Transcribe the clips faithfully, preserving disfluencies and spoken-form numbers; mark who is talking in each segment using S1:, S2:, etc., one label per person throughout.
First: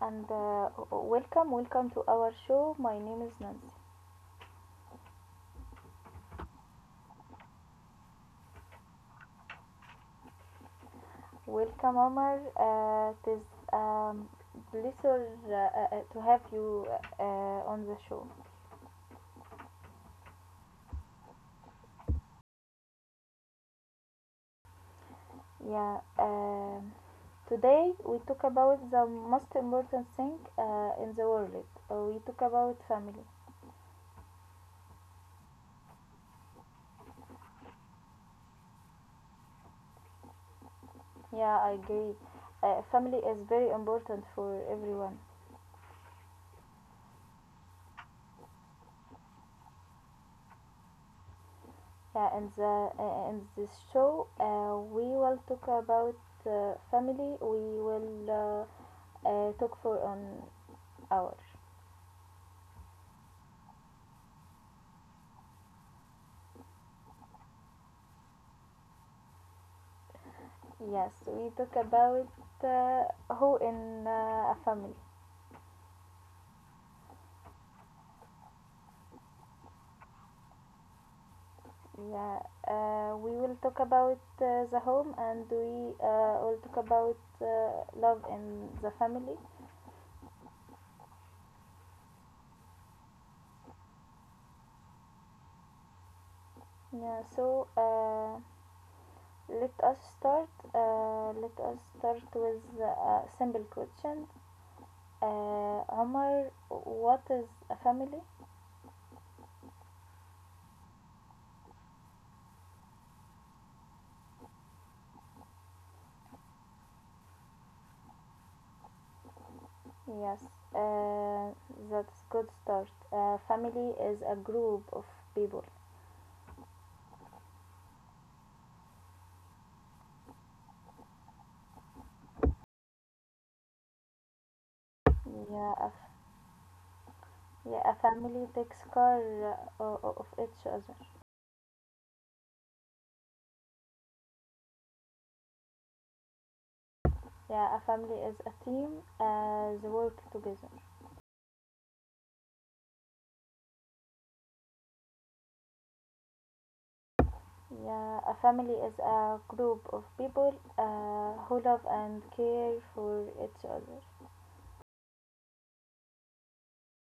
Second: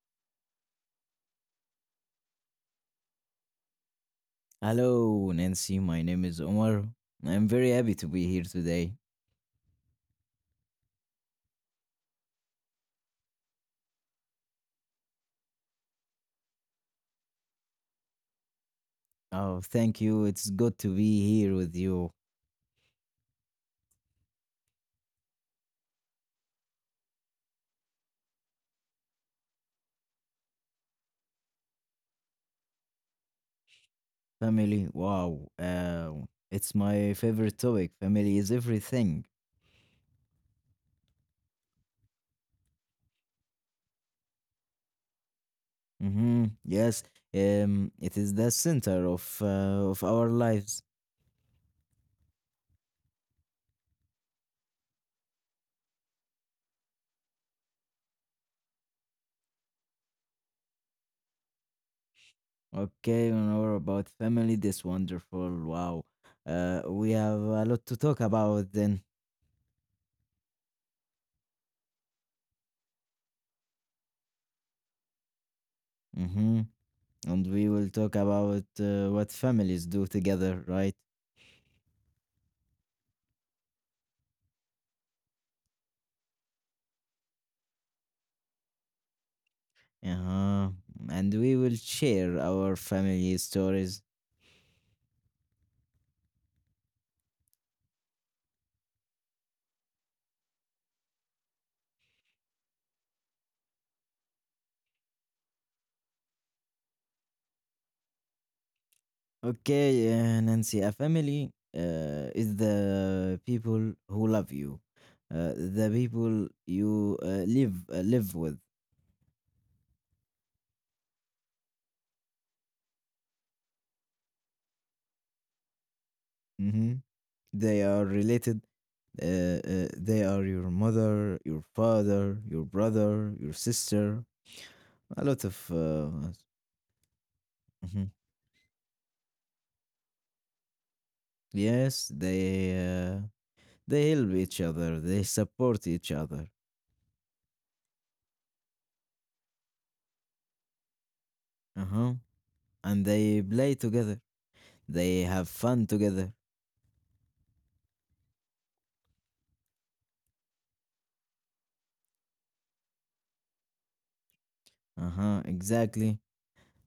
S1: and uh, welcome, welcome to our show. My name is Nancy.
S2: Hello, Nancy. My name is Omar. I'm very happy to be here today.
S1: Welcome, Omar. Uh, it is um, pleasure uh, uh, to have you uh, on the show.
S2: Oh, thank you. It's good to be here with you.
S1: Yeah. Um, today we talk about the most important thing uh, in the world. Uh, we talk about family.
S2: Family, wow. Uh, it's my favorite topic. Family is everything.
S1: Yeah, I agree. Uh, family is very important for everyone.
S2: Mm-hmm. Yes, um, it is the center of uh, of our lives.
S1: Yeah, in the uh, in this show, uh, we will talk about uh, family. We will uh, uh, talk for an hour.
S2: Okay, an hour about family. This wonderful. Wow. Uh, we have a lot to talk about then.
S1: Yes, we talk about uh, who in uh, a family.
S2: Mm-hmm. And we will talk about uh, what families do together, right?
S1: Yeah, uh, we will talk about uh, the home, and we uh, will talk about uh, love in the family.
S2: Uh-huh. And we will share our family stories.
S1: Yeah, so uh, Let us start. Uh, let us start with a simple question. Uh, Omar, what is a family?
S2: Okay, uh, Nancy, a family uh, is the people who love you, uh, the people you uh, live uh, live with.
S1: Yes, uh, that's good start. Uh, family is a group of people.
S2: hmm They are related. Uh, uh, they are your mother, your father, your brother, your sister. A lot of
S1: Yeah, a, f-
S2: uh,
S1: yeah, a
S2: mhm.
S1: family takes care uh, o- of each other.
S2: yes, they uh, They help each other. They support each other.
S1: Yeah, a family is a team as work together.
S2: Uh huh and they play together. They have fun together.
S1: Yeah, a family is a group of people uh, who love and care for each other.
S2: Uh huh. Exactly.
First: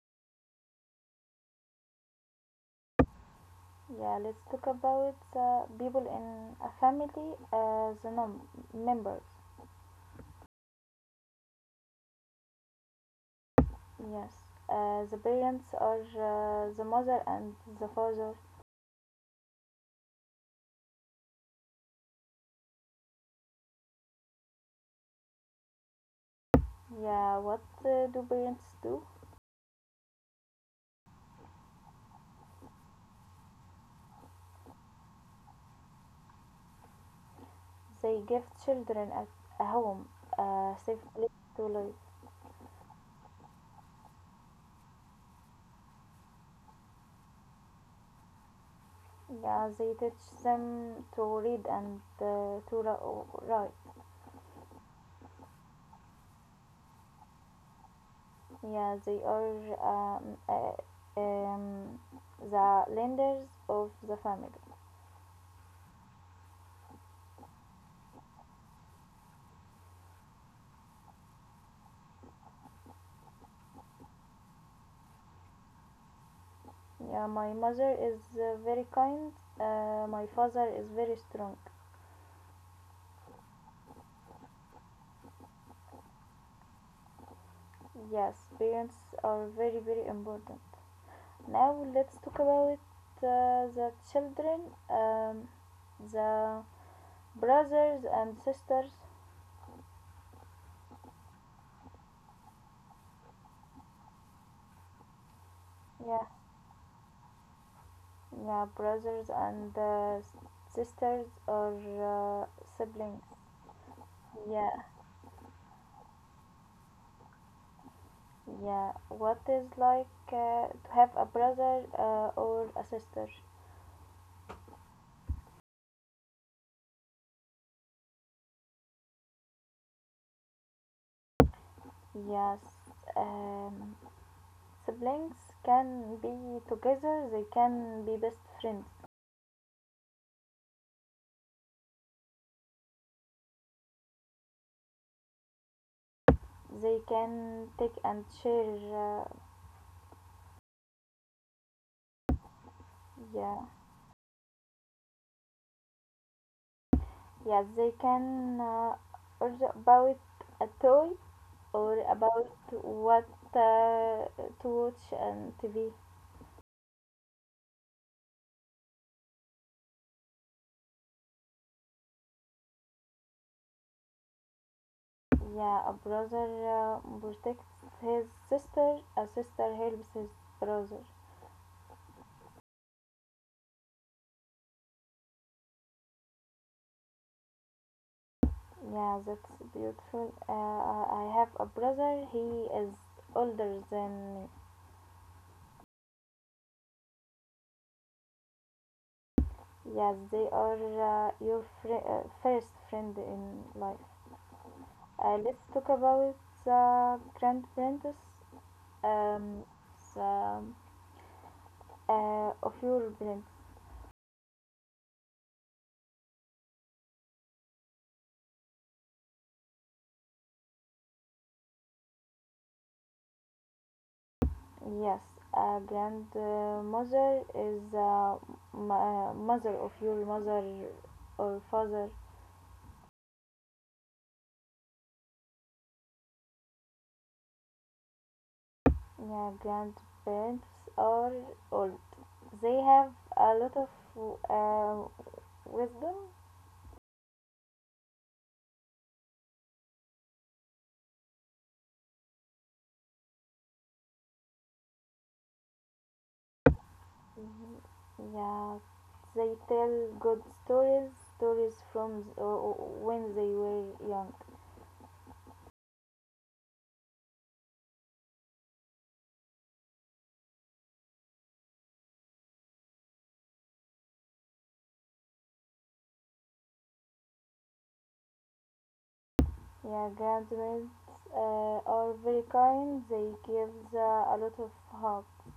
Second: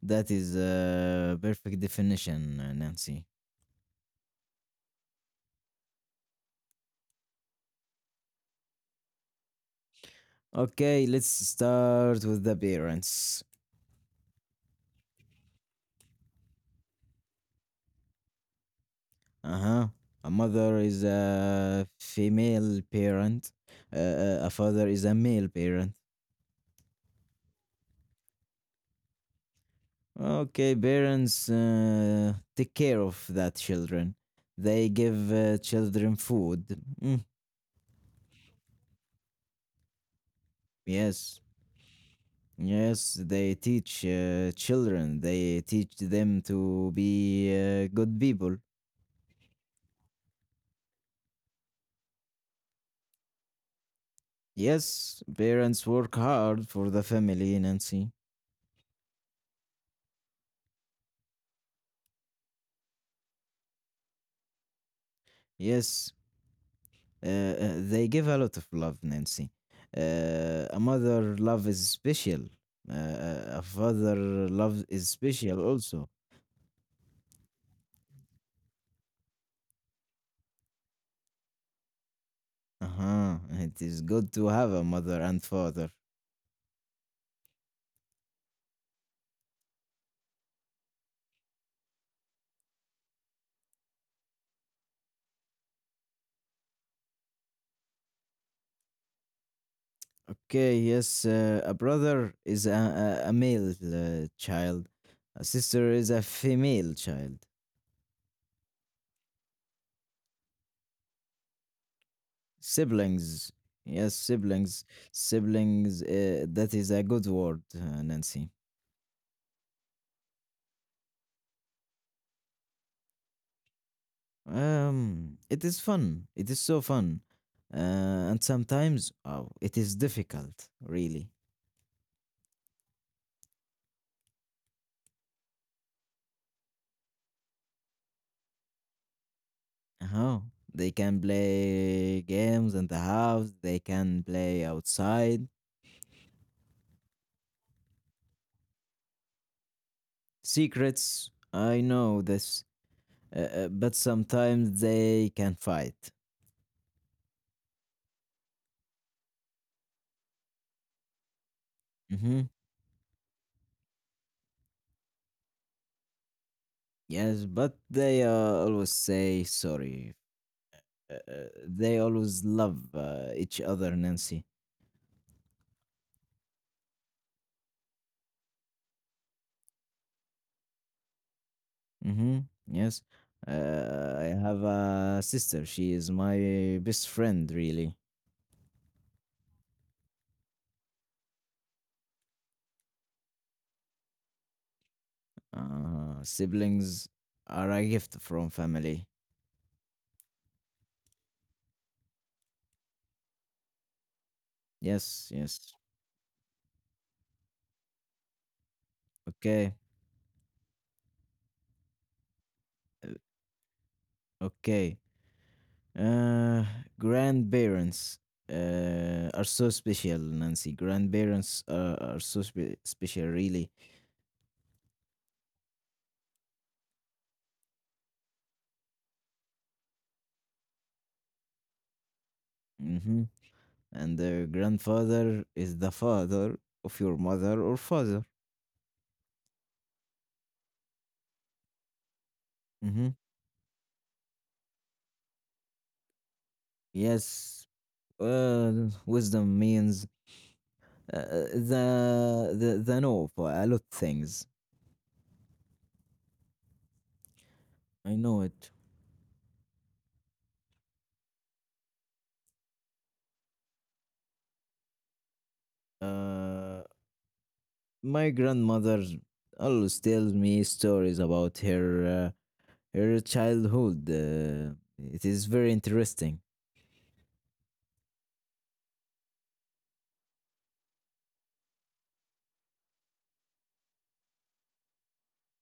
S2: That is a perfect definition, uh, Nancy.
S1: Yeah, let's talk about uh, people in a family as num- members.
S2: Okay, let's start with the parents.
S1: Yes, uh, the parents are uh, the mother and the father.
S2: Uh huh. A mother is a female parent. Uh, uh, a father is a male parent.
S1: Yeah, what uh, do parents do?
S2: Okay, parents uh, take care of that children. They give uh, children food. Mm,
S1: They give children a, a home, a safe place
S2: yes,
S1: to live.
S2: Yes, they teach uh, children, they teach them to be uh, good people.
S1: Yeah, they teach them to read and uh, to ra- write.
S2: Yes, parents work hard for the family, Nancy.
S1: Yeah, they are um, uh, um, the lenders of the family.
S2: Yes, uh, uh, they give a lot of love, Nancy. Uh, a mother love is special. Uh, uh, a father love is special also.
S1: Yeah, my mother is uh, very kind. Uh, my father is very strong.
S2: Uh-huh. It is good to have a mother and father.
S1: Yes, parents are very very important. Now let's talk about uh, the children, um, the brothers and sisters.
S2: Okay, yes, uh, a brother is a, a, a male uh, child, a sister is a
S1: Yeah,
S2: female child.
S1: yeah, brothers and uh, sisters or uh, siblings.
S2: Siblings, yes,
S1: Yeah,
S2: siblings, siblings. Uh, that is a good word, uh, Nancy.
S1: yeah. What is like uh, to have a brother uh, or a sister?
S2: Um, it is fun. It is so fun, uh, and sometimes oh, it is difficult, really.
S1: Yes, um, siblings can be together. They can be best friends.
S2: Oh, they can play games in the house. They can play outside.
S1: They can take and share, uh,
S2: Secrets. I know this uh,
S1: yeah,
S2: uh, but sometimes they can fight.
S1: yeah, they can uh, order about a toy or
S2: hmm
S1: about what uh, to watch and T V.
S2: Yes, but they uh, always say sorry. Uh, uh, they always love uh, each other, Nancy.
S1: Yeah, a brother uh, protects his sister, a sister helps his brother.
S2: hmm Yes. Uh, I have a sister. She is my best friend, really.
S1: Yeah, that's beautiful. Uh, I have a brother, he is older than me.
S2: Uh, siblings are a gift from family.
S1: Yes, they are uh, your fri- uh, first friend in life.
S2: Yes,
S1: Uh, let's
S2: yes.
S1: talk about the grandparents, um,
S2: Okay,
S1: the, uh, of your
S2: Uh,
S1: parents.
S2: okay. Uh, Grandparents uh, are so special, Nancy. Grandparents are, are so spe- special, really.
S1: Yes, a grandmother is the ma- mother of your mother or father.
S2: hmm And the grandfather is the father of your mother or father.
S1: Yeah, grandparents are or they
S2: hmm
S1: have a lot of uh, wisdom.
S2: Yes. Uh, wisdom means uh, the the the know for a lot things.
S1: Mhm.
S2: I know it.
S1: Yeah, they tell good stories, stories from uh, when they were young.
S2: Uh, my grandmother always tells me stories about her. Uh, her childhood. Uh, it is very interesting.
S1: Yeah, grandparents uh, are very kind. They give uh, a lot of hugs.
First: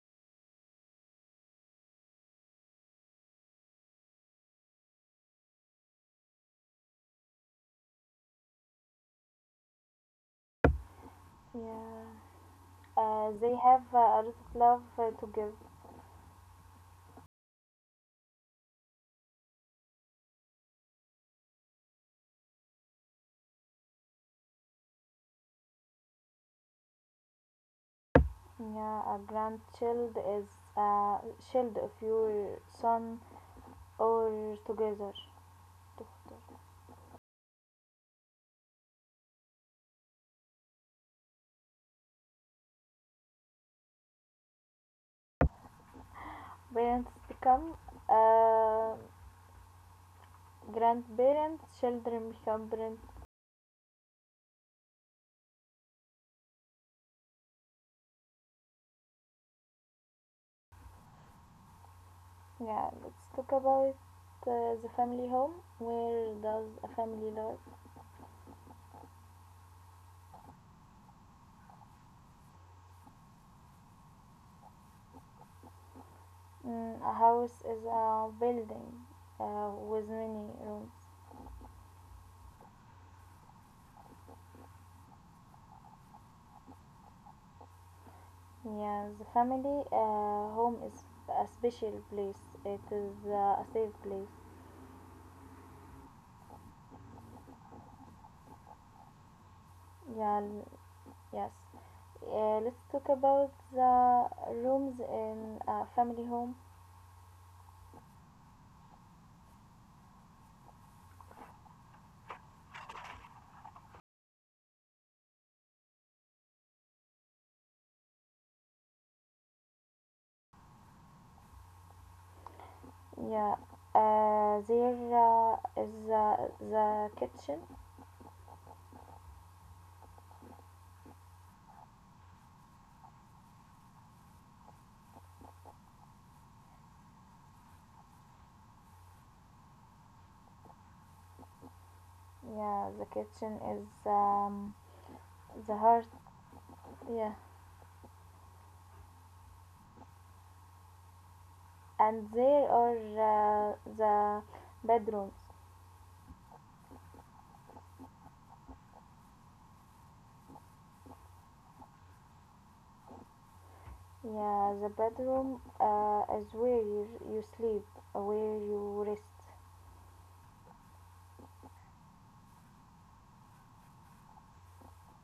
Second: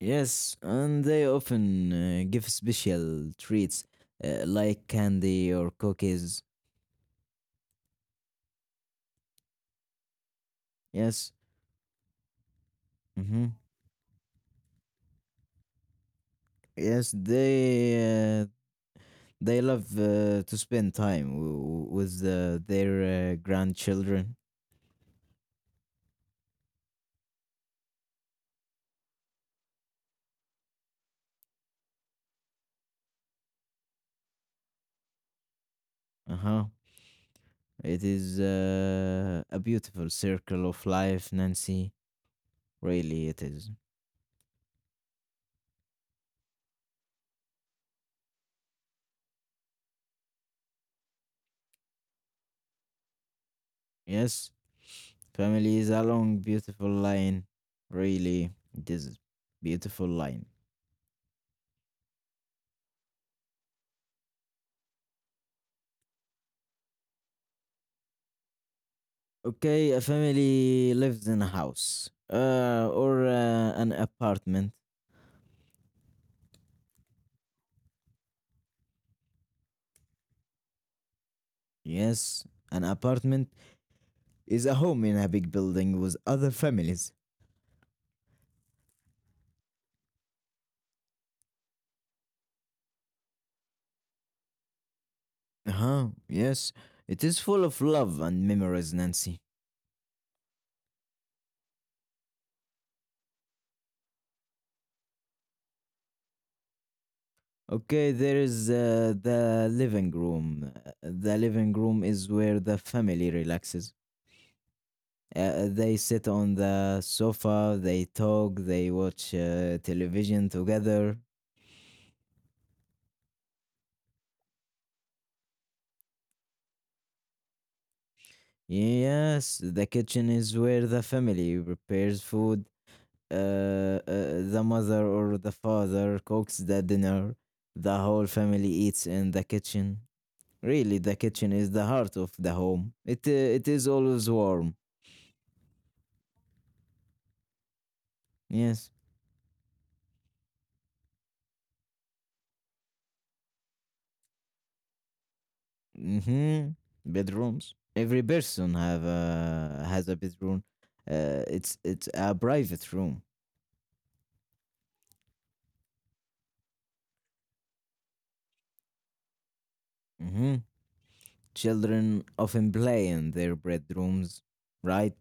S2: Yes, and they often uh, give special treats uh, like candy or cookies. Yes.
S1: Yeah, uh,
S2: hmm
S1: they have uh, a lot of love uh, to give.
S2: Yes, they uh, they love uh, to spend time w- with uh, their uh, grandchildren.
S1: Yeah, a grandchild is a child of your son or together.
S2: Uh huh. It is uh, a beautiful circle of life, Nancy. Really, it is.
S1: Parents become uh, grandparents. Children become parents.
S2: Yes. Family is a long, beautiful line. Really, this is beautiful line.
S1: Yeah, let's talk about uh, the family home. Where does a family live?
S2: Okay, a family lives in a house uh, or uh, an apartment.
S1: Mm, a house is a building uh, with many rooms.
S2: Yes, an apartment is a home in a big building with other families.
S1: Yeah, the family uh, home is a special place. It is uh, a safe place.
S2: Uh huh. Yes, it is full of love and memories, Nancy.
S1: Yeah, l- yes. Uh, let's talk about the rooms in a family home.
S2: Okay, there is uh, the living room. Uh, The living room is where the family relaxes. Uh, they sit on the sofa, they talk, they watch uh, television together.
S1: Yeah, uh, there uh, is uh, the kitchen.
S2: Yes, the kitchen is where the family prepares food. Uh, uh, the mother or the father cooks the dinner. The whole family eats in the kitchen. Really, the kitchen is the heart of the
S1: Yeah,
S2: home.
S1: the
S2: It uh,
S1: kitchen
S2: it is
S1: is
S2: always warm.
S1: um, the heart. Yeah,
S2: Yes.
S1: and there are uh, the bedrooms.
S2: Mm-hmm. Bedrooms. Every person have a, has a bedroom. Uh, it's it's a private room.
S1: Yeah, the bedroom uh, is where you, you sleep, uh, where you rest.
S2: hmm Children often play in their bedrooms, right?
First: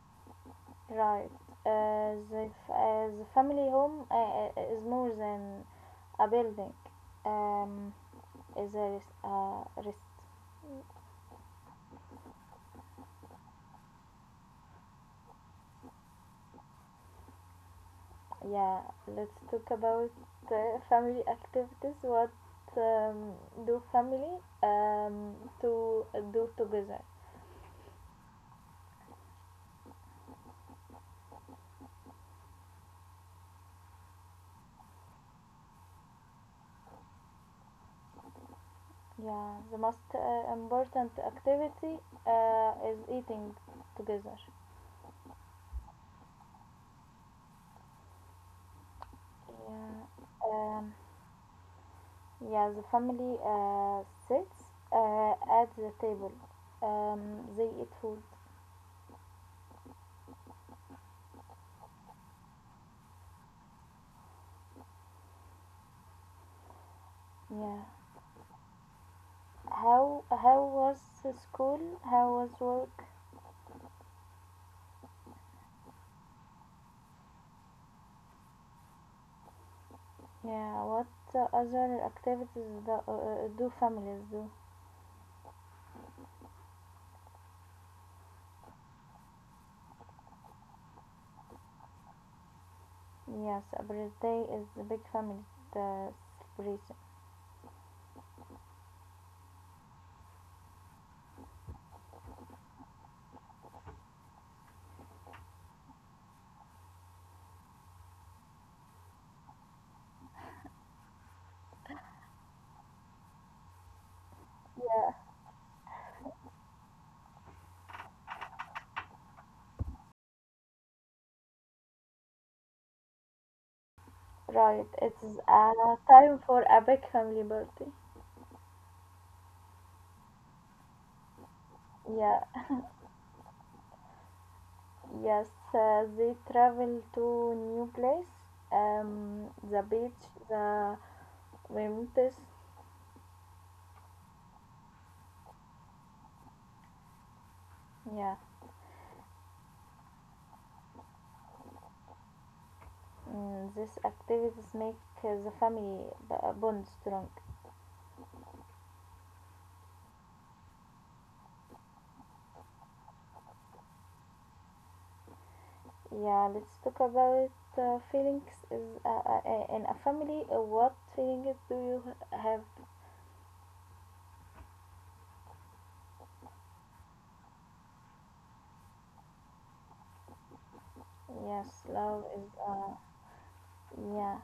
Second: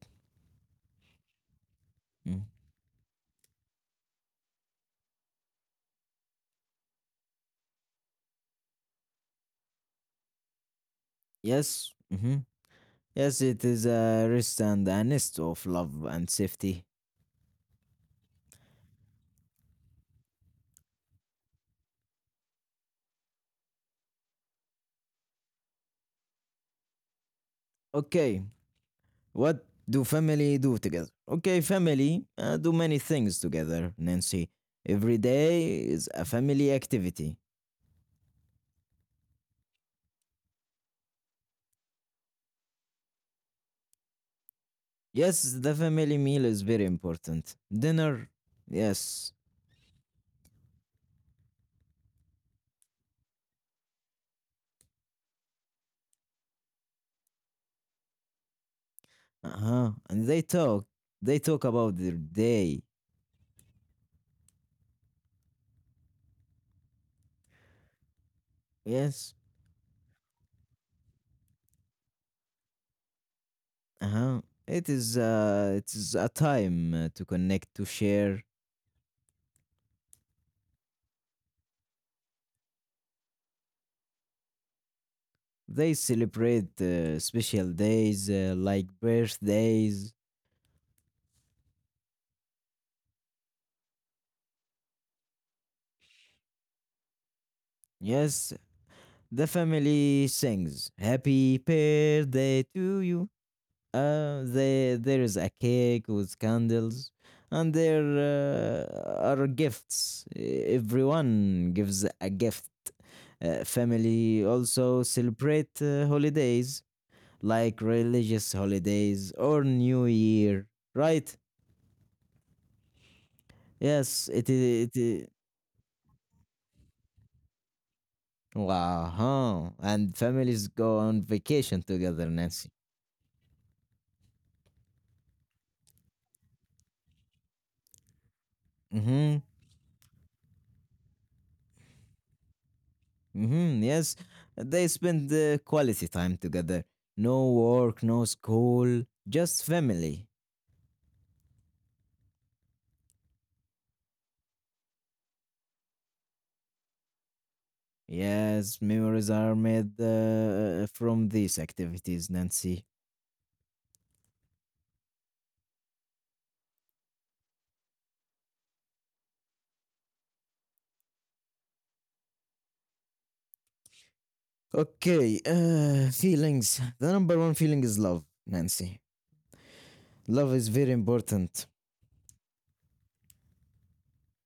S1: Right. Uh,
S2: Mm.
S1: the, f- uh, the family home uh, uh, is more than a building. Um, is a rest, uh, rest.
S2: Yes. hmm Yes, it is a rest and a nest of love and safety.
S1: Yeah, let's talk about uh, family activities. What um, do family um, to do together?
S2: Okay, what do family do together? Okay, family uh, do many things together, Nancy. Every day is a family activity.
S1: Yeah, the most uh, important activity uh, is eating together.
S2: Yes, the family meal is very important. Dinner, yes.
S1: Yeah, um, yeah, the family uh, sits uh, at the table. Um, they eat food.
S2: Uh huh. And they talk. They talk about their day.
S1: Yeah.
S2: Yes,
S1: How how was the school? How was work?
S2: Uh-huh. It is uh, it is a time uh, to connect, to share.
S1: Yeah. What uh, other activities do, uh, uh, do families do?
S2: They celebrate uh, special days uh, like birthdays.
S1: Yes, a birthday is a big family uh, celebration.
S2: Yes, the family sings "Happy Birthday to you." Uh, they, there is a cake with candles, and there uh, are gifts. E- Everyone gives a gift. Uh, family also
S1: Yeah,
S2: celebrate uh, holidays like religious holidays or New Year, right? Yes, it is.
S1: right.
S2: It
S1: It
S2: is.
S1: is a time for a big family birthday.
S2: Wow, huh? And families go on vacation together,
S1: Yeah,
S2: Nancy.
S1: yes, uh, they travel to new place,
S2: Mm-hmm.
S1: um, the beach, the mountains.
S2: Mm-hmm. Yes, they spend uh, quality time together. No work, no
S1: Yeah,
S2: school, just family.
S1: mm, these activities make uh, the family b- bond strong.
S2: Yes, memories are made uh, from these activities, Nancy.
S1: Yeah, let's talk about uh, feelings is uh, uh, uh, in a family. Uh, what feelings do you h- have?
S2: Okay, uh, feelings. The number one feeling is love, Nancy. Love is very important.
S1: Yes, love is. Uh, yeah,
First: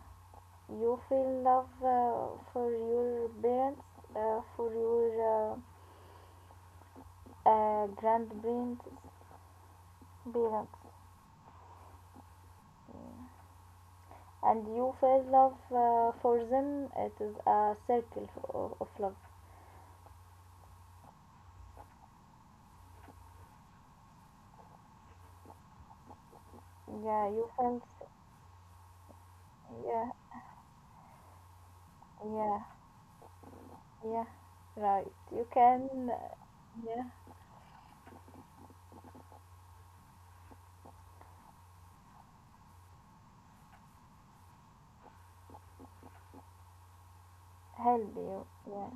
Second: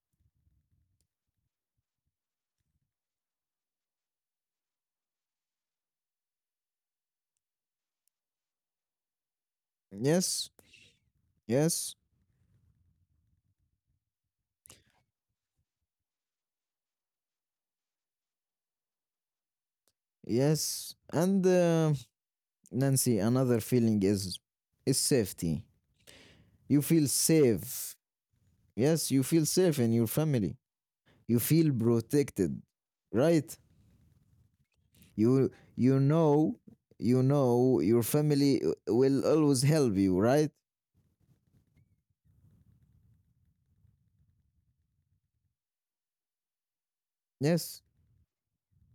S1: you feel love uh, for your parents, uh, for your uh, uh, grandparents,
S2: Yes,
S1: parents,
S2: yes,
S1: and you feel love uh, for them. It is a circle of, of love.
S2: yes. And uh, Nancy, another feeling is is safety. You feel
S1: Yeah, you can.
S2: safe. Yes, you feel safe in your
S1: Yeah,
S2: family. You feel
S1: yeah,
S2: protected, right?
S1: yeah, right, you
S2: You you
S1: can. Uh,
S2: know
S1: yeah,
S2: you know your family uh, will always help you, right? Yes.
S1: help you. Yeah,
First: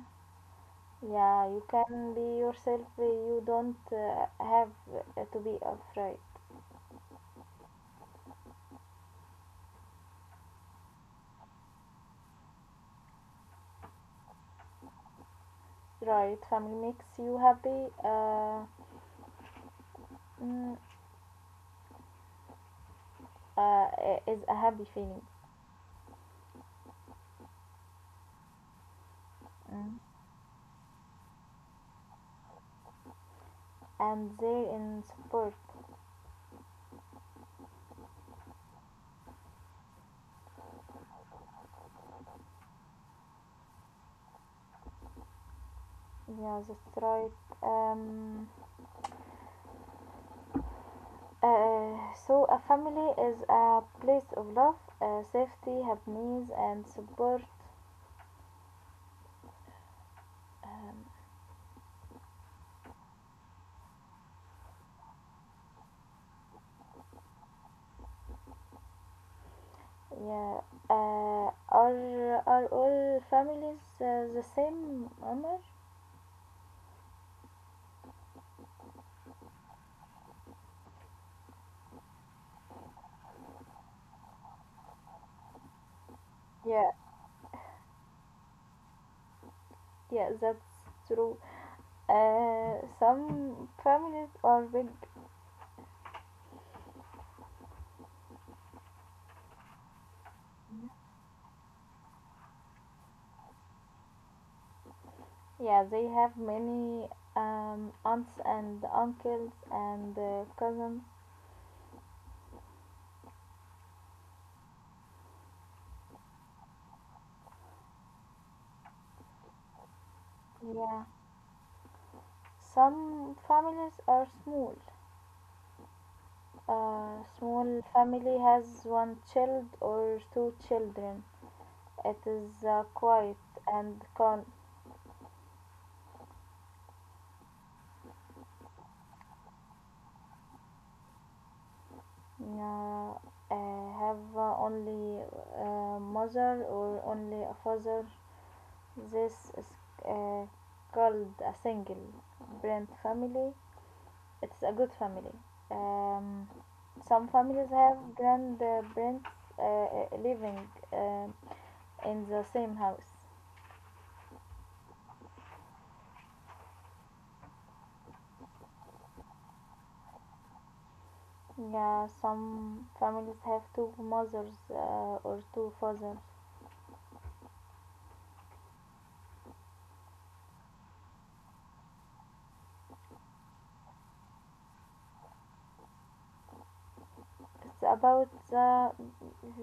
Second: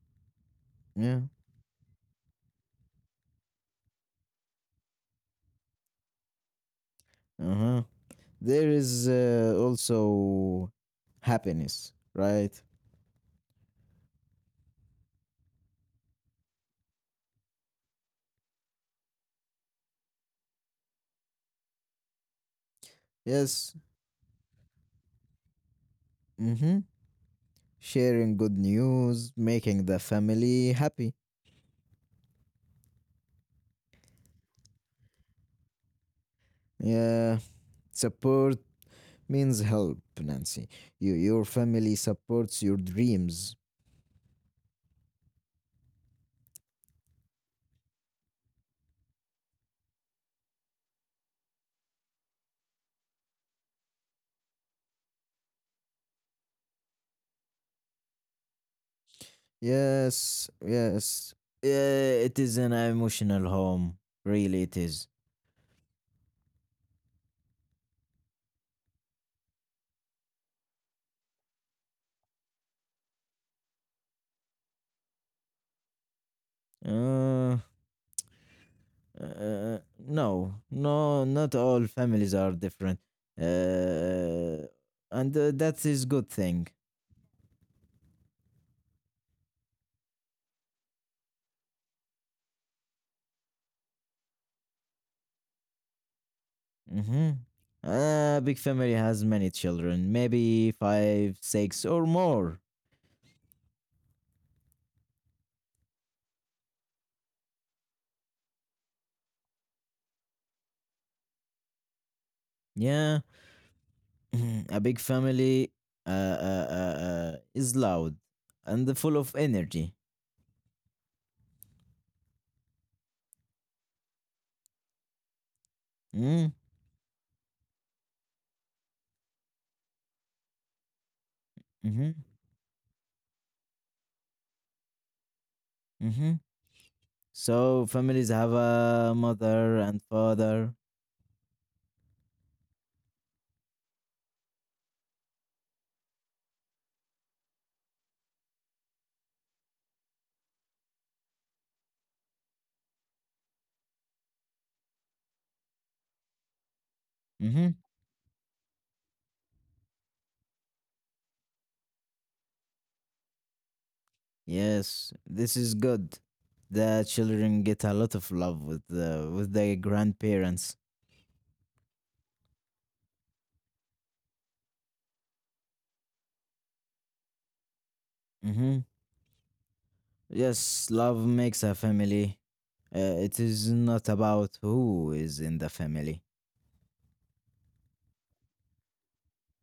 S2: Yeah.
S1: yeah, you can be yourself, you don't uh, have to be afraid.
S2: Uh huh. There is uh, also happiness, right?
S1: Right, family makes you happy. uh, mm,
S2: Yes.
S1: uh, is a happy feeling.
S2: Mm hmm. Sharing good news, making the
S1: Mm.
S2: family happy.
S1: And they in support.
S2: Yeah, support means help, Nancy. You, your family supports your dreams.
S1: Yeah, that's right. um Uh, so, a family is a place of love, uh, safety, happiness, and support.
S2: Yes,
S1: Um,
S2: yes. Yeah, it is an emotional home. Really, it is.
S1: yeah, uh, are are all families uh, the same, Omar?
S2: Uh, uh, no, no, not all families are different. Uh, and uh, that is good thing.
S1: Yeah, yeah, that's true. Uh, some families are big.
S2: Mm-hmm. A big family has many children, maybe five, six, or more.
S1: Yeah, they have many um, aunts and uncles and uh, cousins.
S2: Yeah, a big family uh, uh, uh, uh, is loud and full of energy.
S1: Yeah, some families are small.
S2: Mm?
S1: A small family has one child or two children.
S2: Mm-hmm.
S1: It is uh, quiet and can
S2: Mm-hmm. So families have a mother and father.
S1: uh, uh, have uh, only uh, mother or only a father. This is uh, called a single parent family. It's a good family. Um, some families
S2: Mm-hmm.
S1: have grandparents uh, living um in the same house.
S2: Yes, this is good. The children get a lot of love with the with their grandparents.
S1: Yeah, some families have two mothers uh, or two fathers.
S2: Mm-hmm. Yes, love makes a family. Uh, it is not about who is in the family.
S1: It's about the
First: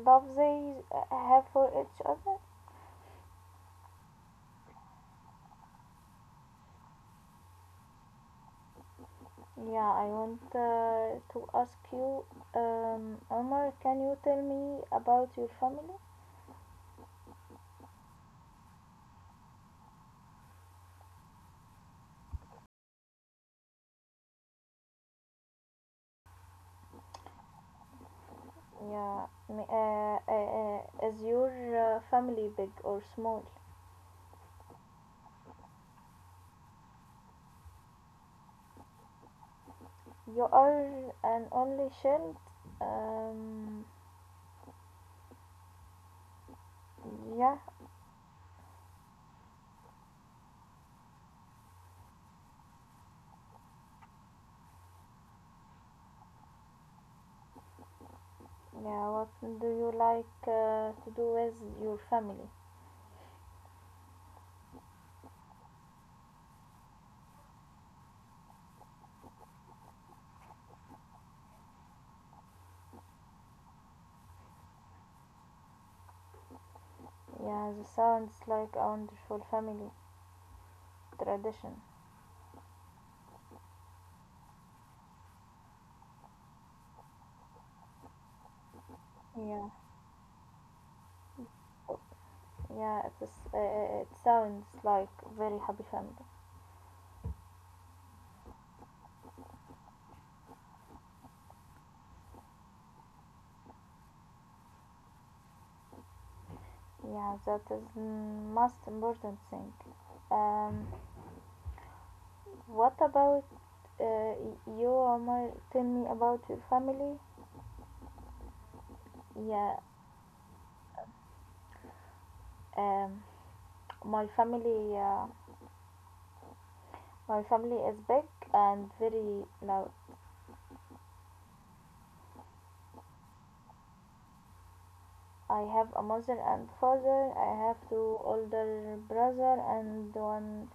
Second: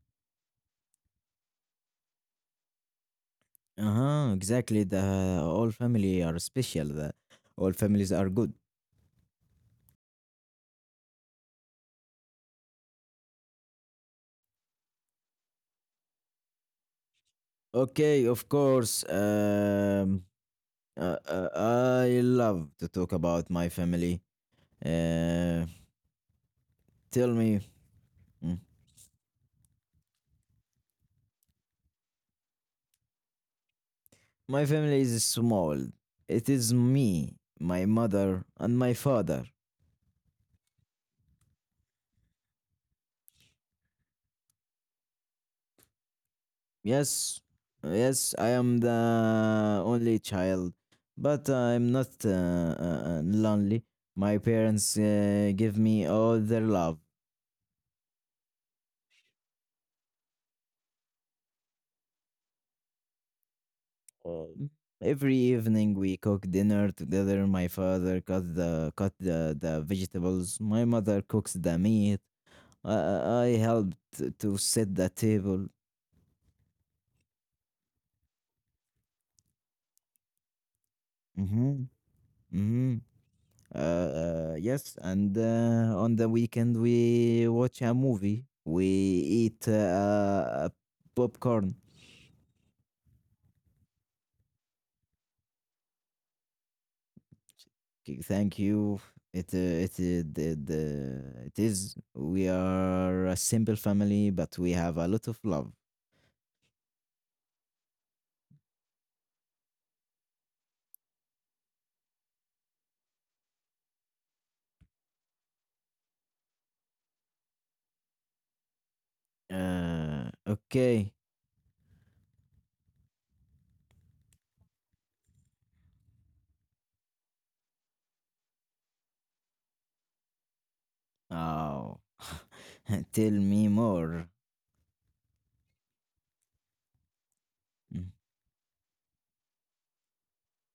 S1: love they have for each other.
S2: Uh-huh, exactly. The all family are special. The all families are good.
S1: Yeah, I want uh, to ask you, um, Omar, can you tell me about your family?
S2: Okay, of course. Um, uh, uh, I love to talk about my family. Uh, tell me, mm,
S1: Yeah, m- uh, uh, uh, is your uh, family big or small?
S2: my family is small. It is me, my mother, and my father.
S1: You are an only child. Um,
S2: Yes,
S1: yeah,
S2: yes, I am the only child, but I'm not uh, uh, uh, lonely. My parents uh, give me all their love.
S1: yeah. What do you like uh, to do with your family?
S2: Uh, Every evening we cook dinner together. My father cut the cut the, the vegetables. My mother cooks the meat. I, I I helped to set the table.
S1: Yeah, this sounds like a wonderful family tradition.
S2: Mm-hmm. Mm-hmm. Uh, uh, yes, and uh, on the weekend we watch a movie. We eat uh,
S1: Yeah,
S2: uh, popcorn.
S1: yeah, it, is, uh, uh, it sounds like very happy family.
S2: Okay, thank you. It uh, it uh, the, the It is. We are a simple family, but we have a lot of love.
S1: Yeah, that is the most important thing. Um, what about uh, you, Omar? Tell me about your family. Yeah,
S2: Uh, okay.
S1: um, my family, uh, my family is big and very loud.
S2: Oh, tell me more.
S1: I have a mother and father. I have
S2: Mm.
S1: two older brother and one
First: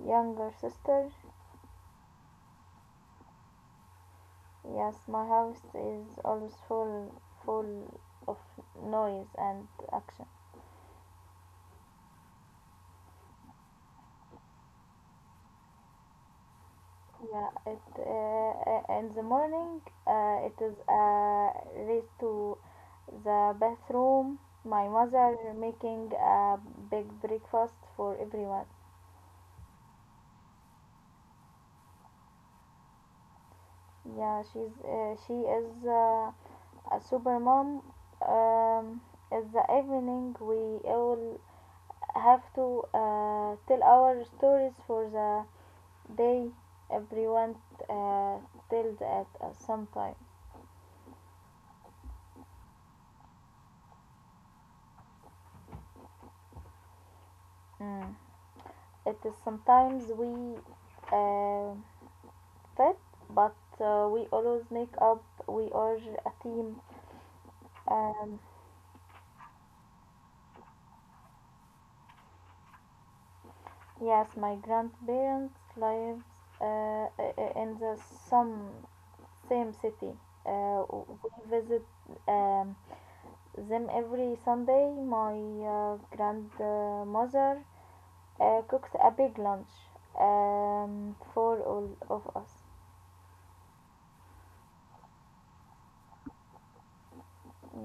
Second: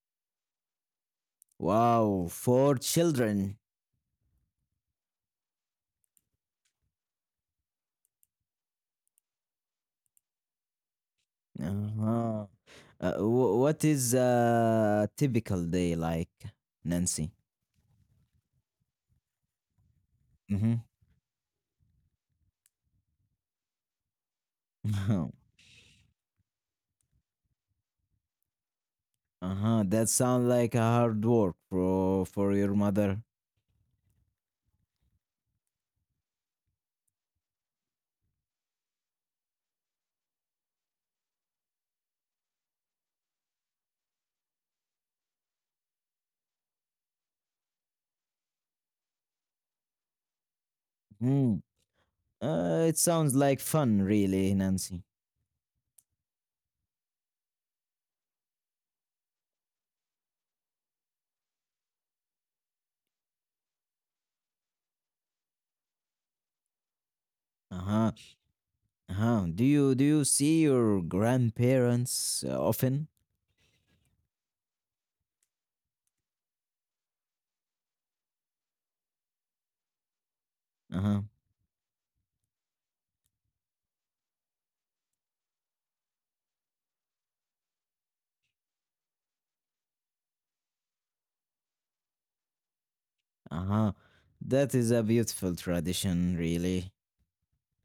S1: younger sister.
S2: Wow, four children.
S1: Yes, my house is always full full of noise and action.
S2: Uh-huh. Uh, wh- what is a typical day like, Nancy?
S1: Yeah, it uh, uh, in the morning uh, it
S2: Mm-hmm.
S1: is a race to the bathroom. My mother making a big breakfast for everyone.
S2: Uh-huh. That sounds like a hard work for for your mother.
S1: Yeah, she's uh, she is uh, a super mom. Um, in the evening we all have to uh, tell our stories for the. They, everyone uh, tells at us sometimes.
S2: Mm. Uh, it sounds like fun, really, Nancy.
S1: Mm. It is sometimes we uh, fit, but uh, we always make up. We are a team.
S2: Uh-huh.
S1: Uh,
S2: Uh-huh. Do you do you see your grandparents uh, often?
S1: yes, my grandparents live uh, in the some same city. Uh,
S2: Uh-huh.
S1: we visit um, them every Sunday. My uh, grandmother uh, cooked a big lunch um, for all of us.
S2: Uh-huh. That is a beautiful tradition, really.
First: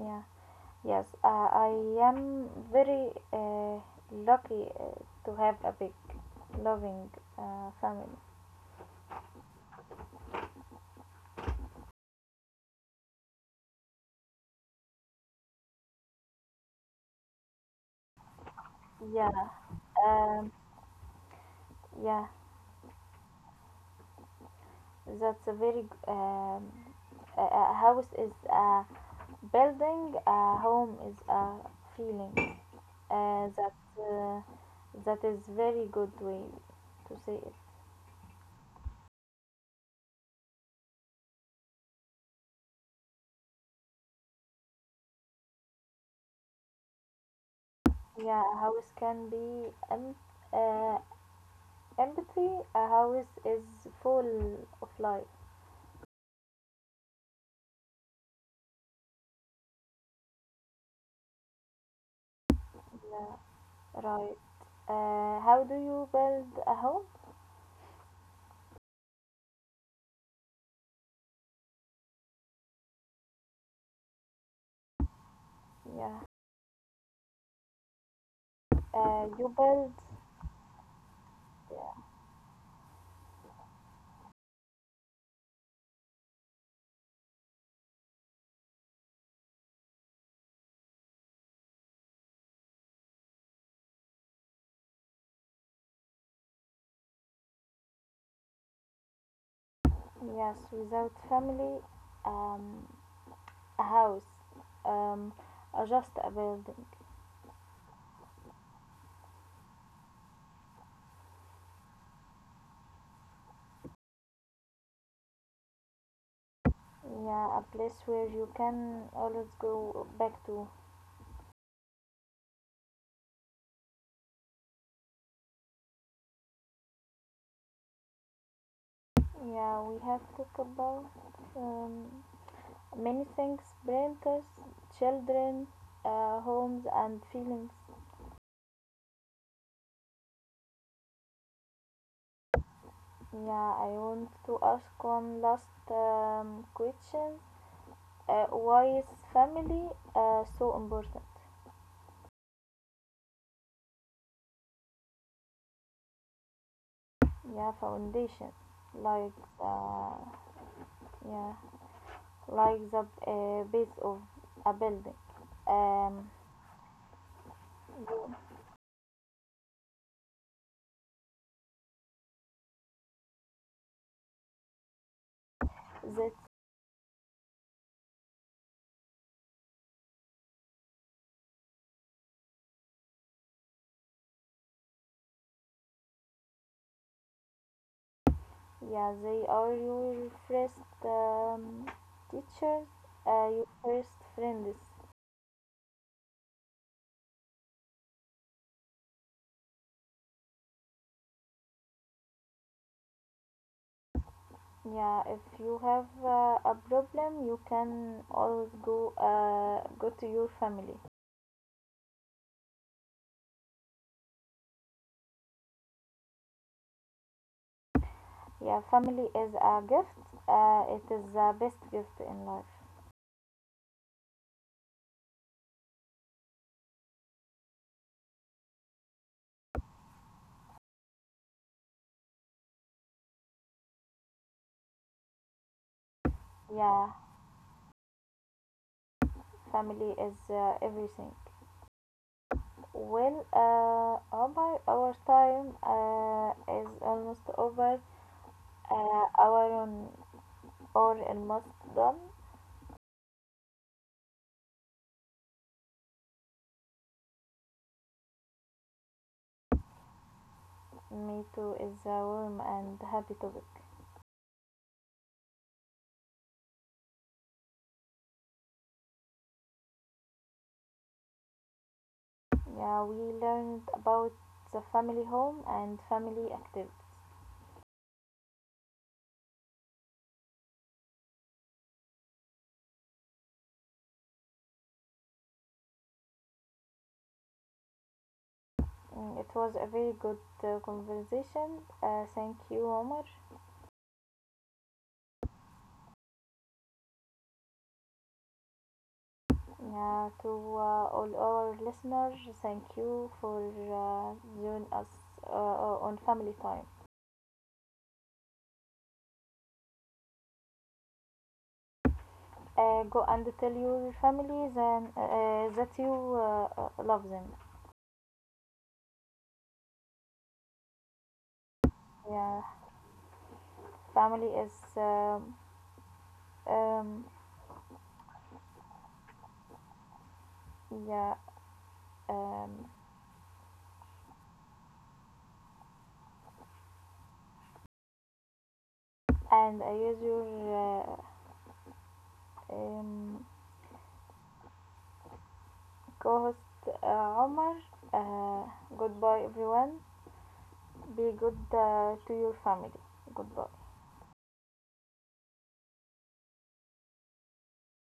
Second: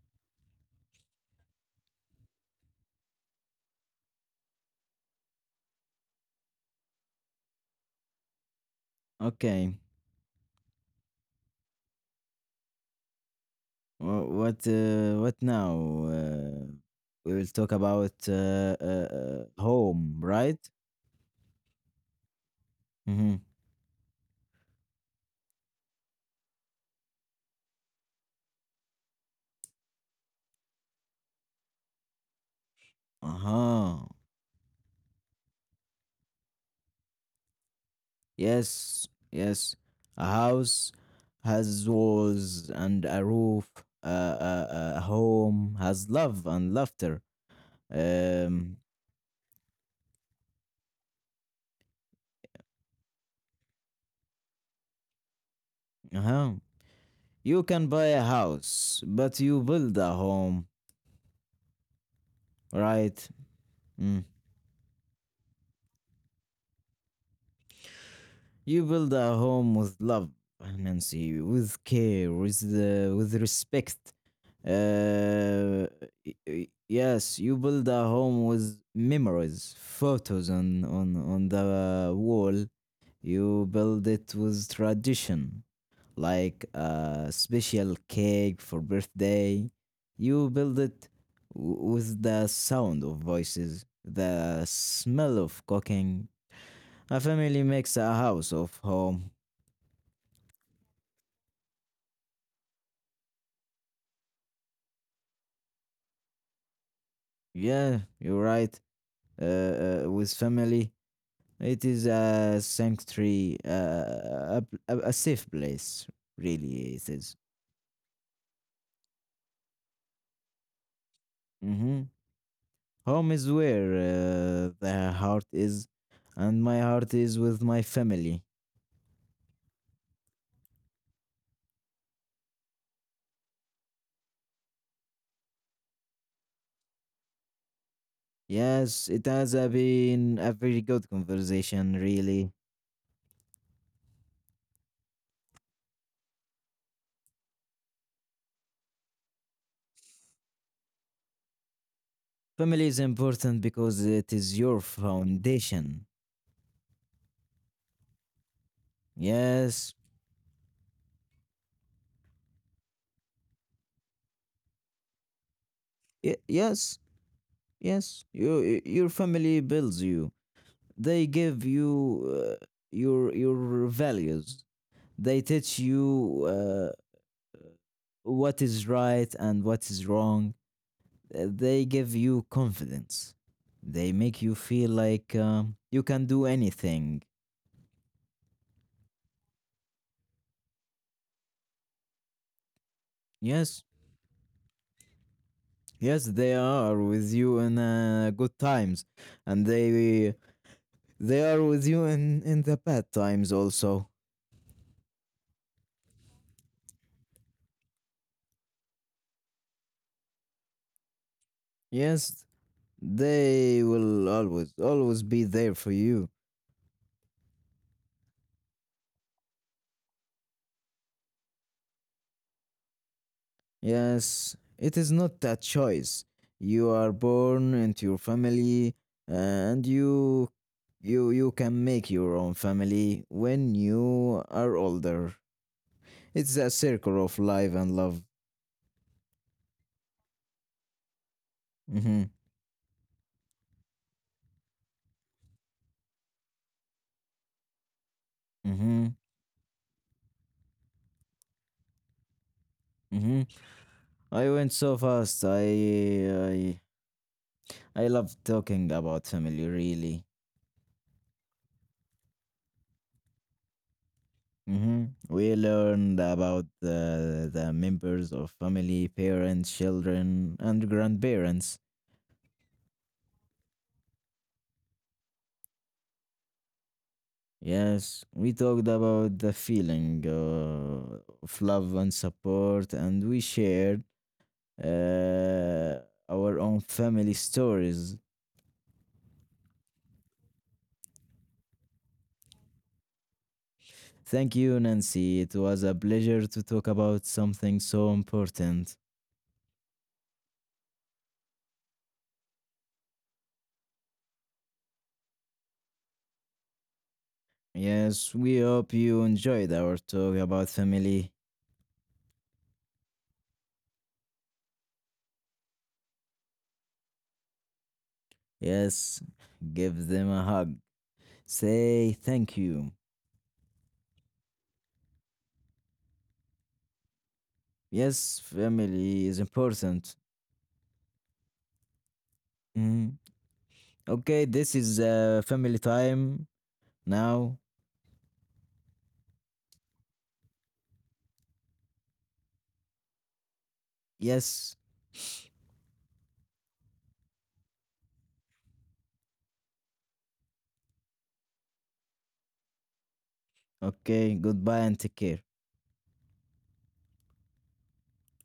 S1: Yeah, yes, uh, I am very uh, lucky uh, to have a big, loving uh, family.
S2: Okay. Wha- What uh, what now? Uh, we will talk about uh, uh,
S1: Yeah,
S2: uh, home,
S1: um,
S2: right?
S1: yeah,
S2: Mm-hmm.
S1: that's a very g- um, a a house is a building, a home is a feeling. Uh, that
S2: Uh-huh.
S1: uh, that is very good way to say it.
S2: Yes, yes. A house has walls and a roof. A, a, a home has love and laughter.
S1: Yeah, a
S2: Um,
S1: house can be um, uh, Empathy, a house is full of life.
S2: uh-huh. You can buy a house, but you build a home, right?
S1: Yeah,
S2: Mm-hmm.
S1: right. Uh, how do you build a home?
S2: You build a home with love, Nancy, with care, with the, with respect. Uh,
S1: Yeah,
S2: y- y- yes, you build a home with
S1: uh, you
S2: memories,
S1: build,
S2: photos on on on the
S1: yeah,
S2: wall. You build it with tradition, like a special cake for birthday. You build it w- with the sound of voices, the smell of cooking. A family makes a house of home.
S1: yes, without family, um, a house, um, or just a building.
S2: Yeah, you're right. Uh, uh, with family, it is a sanctuary, uh, a, a, a safe place, really. It is.
S1: Yeah, a place where you can always go back to.
S2: Mm-hmm. Home is where uh, the heart is, and my heart is with my family.
S1: Yeah, we have to talk about um, many things: parents, children, uh, homes, and feelings.
S2: Yes, it has uh, been a very good conversation, really.
S1: Yeah, I want to ask one last um, question. Uh, why is family uh, so important?
S2: Family is important because it is your foundation.
S1: Yeah, foundation, like
S2: Yes,
S1: uh, yeah, like the uh, base of a building. Um,
S2: y- yes, yes. Your your family builds you. They give you uh, your your values. They teach
S1: that
S2: you uh, what is right and what is wrong. Uh, They give you confidence. They make you feel like um, you can do anything.
S1: yeah, they are your first um, teachers, uh, your
S2: Yes,
S1: first friends.
S2: yes, they are with you in uh, good times, and they they are with you in in the bad times also.
S1: Yeah, if you have uh, a problem, you can always go uh, go to your family.
S2: Yes, they will always always be there for you.
S1: Yeah, family is a gift. Uh, it is the best gift in life.
S2: Yes, it is not a choice. You are born into your family and you you you can make your own family when you are older. It's a
S1: Yeah,
S2: circle of life and love.
S1: family is uh, everything.
S2: Mhm.
S1: Well, uh, Omar, our time uh, is almost over.
S2: Mhm.
S1: Uh, our on or almost done.
S2: Mhm. I went so fast. I I I love talking about family really.
S1: Me too is a warm and happy topic.
S2: Mhm. We learned about the the members of family, parents, children and grandparents.
S1: Yeah, we learned about the family home and family activities.
S2: Yes, we talked about the feeling uh, of love and support, and we shared uh, our own family stories.
S1: Mm, it was a very good uh, conversation. Uh, thank you, Omar.
S2: Thank you, Nancy. It was a pleasure to talk about something so important.
S1: Yeah, to uh, all our listeners, thank you for uh, joining us uh, uh, on Family Time.
S2: Yes, we hope you enjoyed our talk about family.
S1: Uh, go and tell your family then uh, uh, that you uh, uh, love them.
S2: Yes, give them a hug. Say thank
S1: Yeah,
S2: you.
S1: family is um, um,
S2: Yes, family is important.
S1: yeah, um,
S2: Mhm. Okay, this is uh, family time now.
S1: and I use your uh, um,
S2: Yes.
S1: co-host uh, Omar. Uh, goodbye, everyone. Be good uh, to your family. Goodbye.
S2: Okay. Goodbye and take care.